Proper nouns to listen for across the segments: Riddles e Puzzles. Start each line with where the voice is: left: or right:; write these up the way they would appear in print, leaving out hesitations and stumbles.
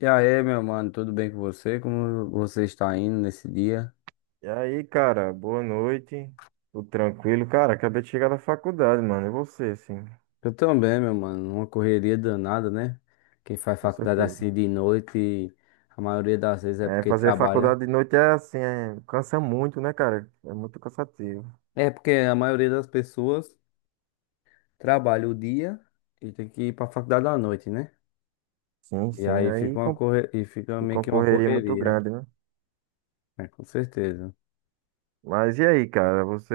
left: E aí, meu mano, tudo bem com você? Como você está indo nesse dia?
right: E aí, cara, boa noite. Tudo tranquilo? Cara, acabei de chegar da faculdade, mano. E você, sim,
left: Eu também, meu mano, uma correria danada, né? Quem faz
right: com
left: faculdade
right: certeza.
left: assim de noite, a maioria das vezes é
right: É,
left: porque
right: fazer
left: trabalha.
right: faculdade de noite é assim, cansa muito, né, cara? É muito cansativo.
left: É porque a maioria das pessoas trabalha o dia e tem que ir pra faculdade à noite, né?
right: Sim,
left: E
right: sim.
left: aí fica uma corre... e fica meio que uma
right: Concorreria muito
left: correria,
right: grande, né?
left: né? Com certeza.
right: Mas e aí, cara, você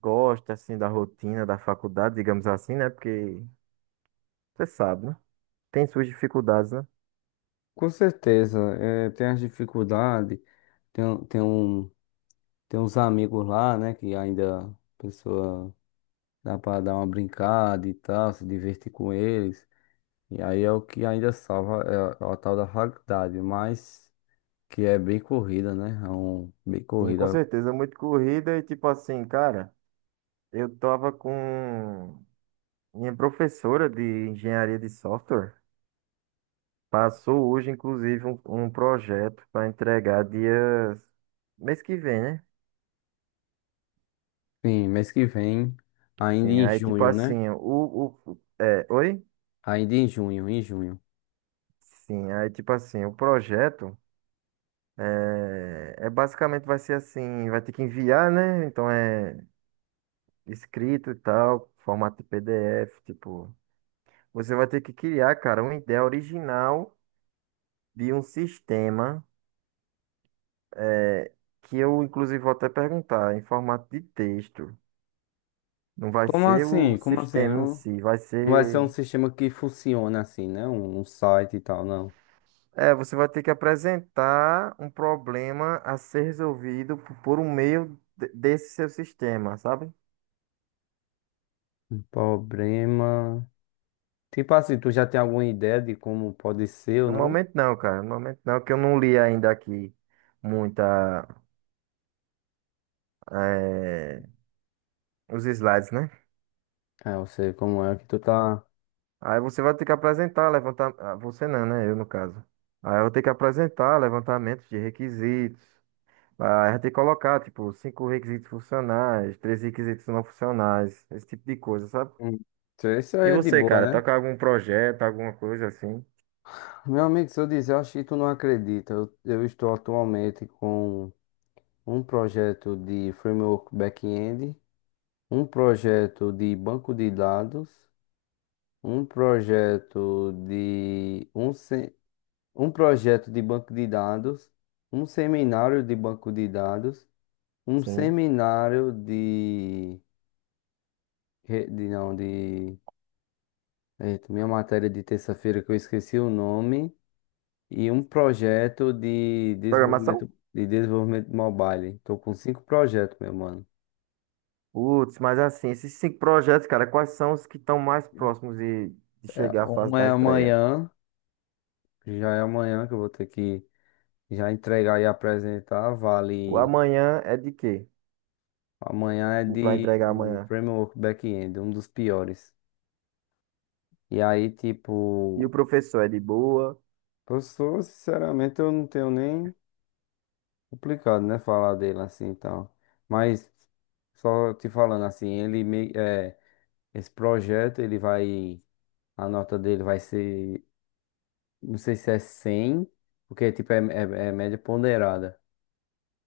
right: gosta, assim, da rotina da faculdade, digamos assim, né? Porque você sabe, né? Tem suas dificuldades, né?
left: Com certeza, é, tem as dificuldades, tem, tem um, tem uns amigos lá, né, que ainda a pessoa dá pra dar uma brincada e tal, se divertir com eles. E aí é o que ainda salva, a tal da faculdade, mas que é bem corrida, né? Bem
right: Sim, com
left: corrida.
right: certeza. Muito corrida e, tipo assim, cara, eu tava com. Minha professora de engenharia de software passou hoje, inclusive, um projeto para entregar dia mês que vem, né?
left: Sim, mês que vem, ainda
right: Sim,
left: em
right: aí tipo
left: junho, né?
right: assim, oi?
left: Ainda em junho, em junho.
right: Sim, aí tipo assim, o projeto é basicamente vai ser assim, vai ter que enviar, né? Então é escrito e tal, formato de PDF, tipo, você vai ter que criar, cara, uma ideia original de um sistema que eu inclusive vou até perguntar, em formato de texto. Não vai
left: Como
right: ser o
left: assim? Como assim?
right: sistema em
left: Não,
right: si, vai
left: não vai ser um
right: ser.
left: sistema que funciona assim, né? Um site e tal, não.
right: É, você vai ter que apresentar um problema a ser resolvido por um meio desse seu sistema, sabe?
left: Um problema. Tipo assim, tu já tem alguma ideia de como pode ser ou
right: No
left: não?
right: momento não, cara. No momento não, que eu não li ainda aqui muita eh, os slides, né?
left: É, eu sei como é que tu tá.
right: Aí você vai ter que apresentar, levantar. Você não, né? Eu no caso. Aí eu vou ter que apresentar levantamentos de requisitos. Ah, já tem que colocar, tipo, cinco requisitos funcionais, três requisitos não funcionais, esse tipo de coisa, sabe?
left: Hum. Isso
right: E
left: aí é de
right: você,
left: boa,
right: cara, tá
left: né?
right: com algum projeto, alguma coisa assim?
left: Meu amigo, se eu disser, eu acho que tu não acredita. Eu estou atualmente com um projeto de framework back-end, um projeto de banco de dados, um projeto de um, se- um projeto de banco de dados, um seminário de banco de dados, um
right: Sim.
left: seminário de, de não, de, eita, minha matéria de terça-feira que eu esqueci o nome. E um projeto
right: Programação?
left: de desenvolvimento mobile. Tô com cinco projetos, meu mano.
right: Putz, mas assim, esses cinco projetos, cara, quais são os que estão mais próximos de
left: É,
right: chegar à fase
left: um é
right: da entrega?
left: amanhã, já é amanhã que eu vou ter que já entregar e apresentar.
right: O
left: Vale.
right: amanhã é de quê?
left: Amanhã é
right: O para entregar
left: de
right: amanhã.
left: framework back-end, um dos piores. E aí,
right: E o
left: tipo,
right: professor é de boa,
left: professor, sinceramente, eu não tenho nem complicado, né? Falar dele assim e tal. Mas só te falando assim, ele me, é, esse projeto ele vai A nota dele vai ser, não sei se é 100, porque tipo é média ponderada.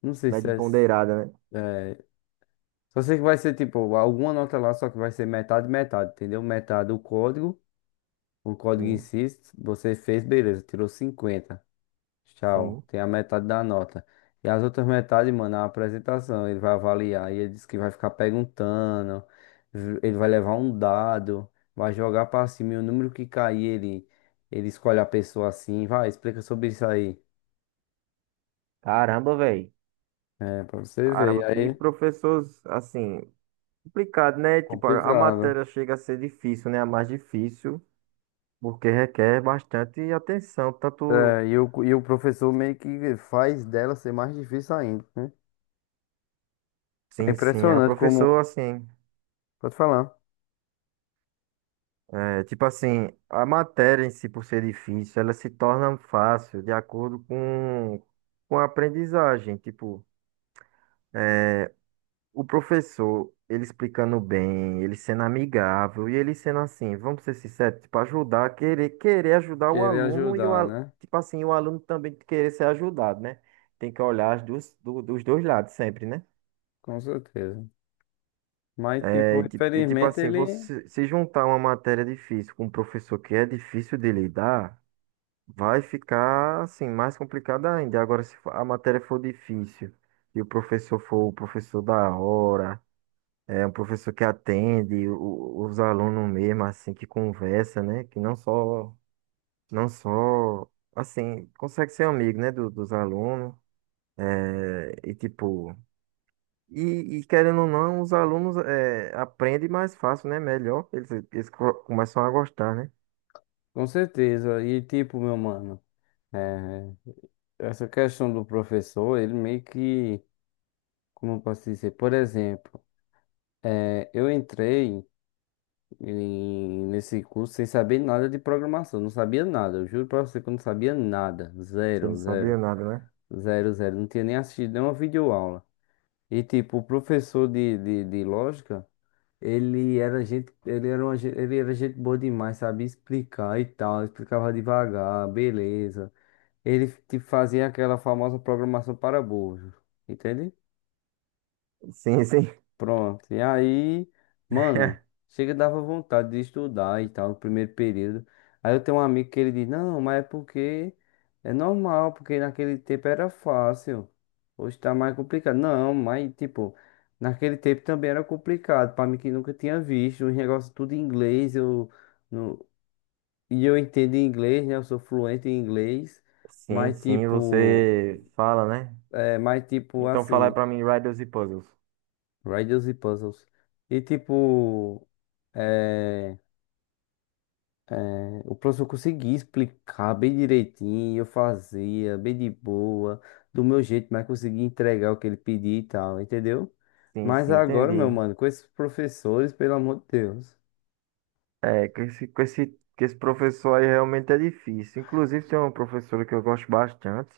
left: Não sei
right: mas
left: se
right: de
left: é,
right: ponderada, né?
left: é, só sei que vai ser tipo alguma nota lá, só que vai ser metade metade, entendeu? Metade o código em
right: Sim,
left: si, você fez, beleza, tirou 50. Tchau.
right: sim.
left: Tem a metade da nota. E as outras metades, mano, é a apresentação. Ele vai avaliar e ele disse que vai ficar perguntando. Ele vai levar um dado, vai jogar pra cima e o número que cair, ele escolhe a pessoa assim. Vai, explica sobre isso aí.
right: Caramba, velho.
left: É, pra você ver. E
right: Caramba, que
left: aí,
right: professores, assim, complicado, né? Tipo, a
left: complicado.
right: matéria chega a ser difícil, né? A mais difícil, porque requer bastante atenção. Tanto,
left: É, e o professor meio que faz dela ser mais difícil ainda, né? É
right: sim, sim, a
left: impressionante como.
right: professora, assim,
left: Pode falar.
right: é, tipo assim, a matéria em si, por ser difícil, ela se torna fácil de com a aprendizagem. Tipo, o professor, ele explicando bem, ele sendo amigável e ele sendo assim, vamos ser sinceros, tipo, ajudar, querer ajudar o
left: Querer
right: aluno e
left: ajudar, né?
right: tipo assim, o aluno também querer ser ajudado, né? Tem que olhar as duas, dos dois lados sempre, né?
left: Com certeza. Mas,
right: É,
left: tipo,
right: e tipo
left: infelizmente
right: assim,
left: ele.
right: você se juntar uma matéria difícil com um professor que é difícil de lidar, vai ficar assim, mais complicado ainda. Agora, se for- a matéria for difícil e o professor for o professor da hora, é um professor que atende os alunos mesmo, assim, que conversa, né? Que não só, não só, assim, consegue ser amigo, né, dos alunos. É, e tipo, e querendo ou não, os alunos aprendem mais fácil, né? Melhor, começam a gostar, né?
left: Com certeza. E tipo, meu mano, é, essa questão do professor, ele meio que, como eu posso dizer, por exemplo, é, eu entrei nesse curso sem saber nada de programação, não sabia nada, eu juro pra você que eu não sabia nada,
right: Você não
left: zero, zero,
right: sabia nada, né?
left: zero, zero, não tinha nem assistido nenhuma videoaula. E tipo, o professor de lógica, ele era gente boa demais, sabia explicar e tal, explicava devagar, beleza. Ele te fazia aquela famosa programação para burros, entende?
right: Sim, sim.
left: Pronto. E aí, mano, chega dava vontade de estudar e tal, no primeiro período. Aí eu tenho um amigo que ele diz, não, mas é porque é normal, porque naquele tempo era fácil. Hoje tá mais complicado. Não, mas tipo, naquele tempo também era complicado. Pra mim que nunca tinha visto, os negócios tudo em inglês, eu não... E eu entendo inglês, né? Eu sou fluente em inglês,
right: Sim,
left: mas
right: sim,
left: tipo.
right: você fala, né?
left: É mais tipo
right: Então fala aí
left: assim,
right: pra mim, Riddles e Puzzles.
left: riddles e puzzles. E tipo, é, o professor conseguia explicar bem direitinho, eu fazia bem de boa, do meu jeito, mas conseguia entregar o que ele pedia e tal, entendeu?
right: Sim,
left: Mas
right: sim,
left: agora, meu
right: entendi.
left: mano, com esses professores, pelo amor de Deus,
right: É, com esse professor aí realmente é difícil. Inclusive, tem uma professora que eu gosto bastante,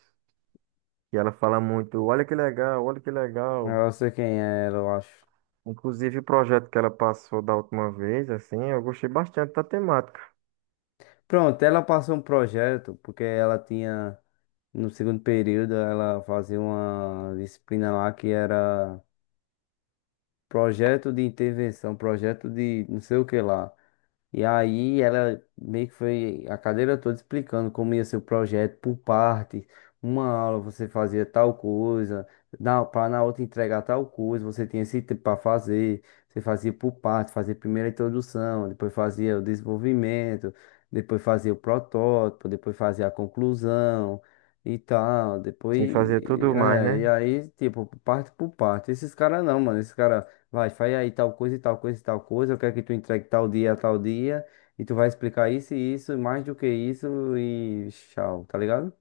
right: que ela fala muito, olha que legal, olha que legal.
left: eu sei quem era, eu acho.
right: Inclusive, o projeto que ela passou da última vez, assim, eu gostei bastante da temática.
left: Pronto, ela passou um projeto, porque ela tinha, no segundo período, ela fazia uma disciplina lá que era projeto de intervenção, projeto de não sei o que lá. E aí ela meio que foi a cadeira toda explicando como ia ser o projeto por parte. Uma aula você fazia tal coisa, para na outra entregar tal coisa, você tinha esse tempo para fazer, você fazia por parte, fazia primeiro a introdução, depois fazia o desenvolvimento, depois fazia o protótipo, depois fazia a conclusão e tal, depois,
right: Sim, fazer tudo mais, né?
left: e aí, tipo, parte por parte. Esses caras não, mano, esses caras vai, faz aí tal coisa e tal coisa e tal coisa. Eu quero que tu entregue tal dia, a tal dia. E tu vai explicar isso e isso, e mais do que isso e tchau, tá ligado?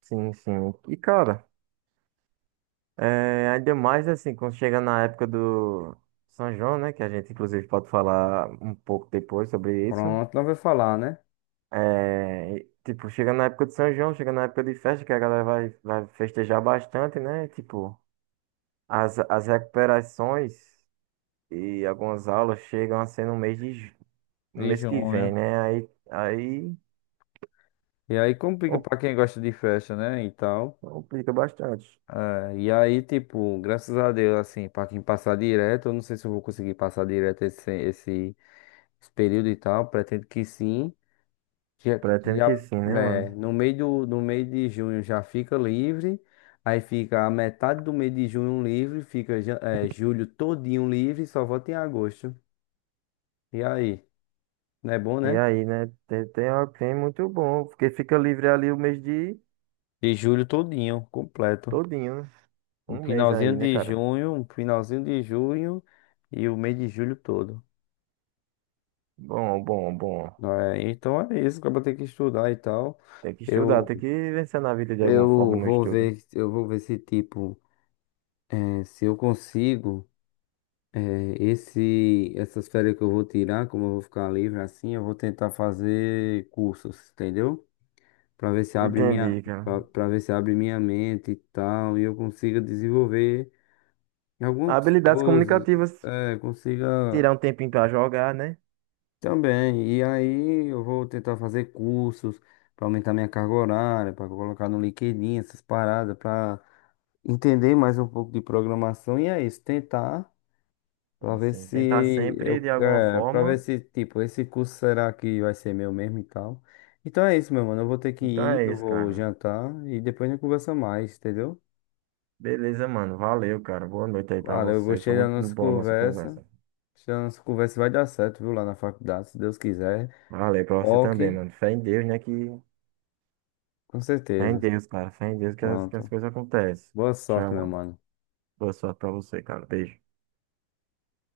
right: Sim, sim. E, cara, ainda mais, assim, quando chega na época do São João, né? Que a gente, inclusive, pode falar um pouco depois sobre isso.
left: Pronto, não vai falar, né?
right: É, tipo, chega na época de São João, chega na época de festa, que a galera vai festejar bastante, né? Tipo, as recuperações e algumas aulas chegam a ser no mês no
left: De
right: mês que vem,
left: junho.
right: né?
left: E aí complica
right: Com-
left: pra quem gosta de festa, né? E tal.
right: complica bastante.
left: É, e aí, tipo, graças a Deus, assim, pra quem passar direto, eu não sei se eu vou conseguir passar direto esse período e tal. Pretendo que sim. Já,
right: Pretendo que
left: já,
right: sim, né, mano?
left: no meio de junho já fica livre, aí fica a metade do mês de junho livre, fica julho todinho livre, só volta em agosto. E aí? Não é bom,
right: E
left: né?
right: aí, né? Tem muito bom, porque fica livre ali o mês de
left: E julho todinho, completo.
right: todinho, né?
left: Um
right: Um mês aí,
left: finalzinho
right: né,
left: de
right: cara?
left: junho, um finalzinho de junho e o mês de julho todo.
right: Bom, bom, bom.
left: É, então é isso, acaba ter que estudar e tal.
right: Tem que estudar,
left: Eu,
right: tem que vencer na vida de alguma
left: eu
right: forma no
left: vou
right: estudo.
left: ver, eu vou ver, se tipo, se eu consigo. É, essas férias que eu vou tirar, como eu vou ficar livre assim, eu vou tentar fazer cursos, entendeu? Para ver se abre minha,
right: Entendi, cara.
left: para ver se abre minha mente e tal, e eu consiga desenvolver algumas
right: Habilidades
left: coisas,
right: comunicativas,
left: consiga
right: tirar um tempinho pra jogar, né?
left: também. E aí eu vou tentar fazer cursos para aumentar minha carga horária, para colocar no LinkedIn essas paradas, para entender mais um pouco de programação e é isso, tentar. Pra ver
right: Assim, tentar
left: se
right: sempre
left: eu,
right: de alguma
left: pra ver
right: forma.
left: se, tipo, esse curso será que vai ser meu mesmo e tal. Então é isso, meu mano. Eu vou ter que
right: Então
left: ir,
right: é
left: eu
right: isso,
left: vou
right: cara.
left: jantar e depois a gente conversa mais, entendeu?
right: Beleza, mano. Valeu, cara. Boa noite aí pra
left: Valeu, eu
right: você. Foi
left: gostei da
right: muito
left: nossa
right: bom a nossa
left: conversa.
right: conversa.
left: Acho que a nossa conversa vai dar certo, viu, lá na faculdade, se Deus quiser.
right: Valeu pra você também,
left: Ok,
right: mano. Fé em Deus, né? Que...
left: com
right: Fé em
left: certeza.
right: Deus, cara. Fé em Deus que que as
left: Pronto.
right: coisas acontecem.
left: Boa sorte,
right: Tchau,
left: meu
right: mano.
left: mano.
right: Boa sorte pra você, cara. Beijo.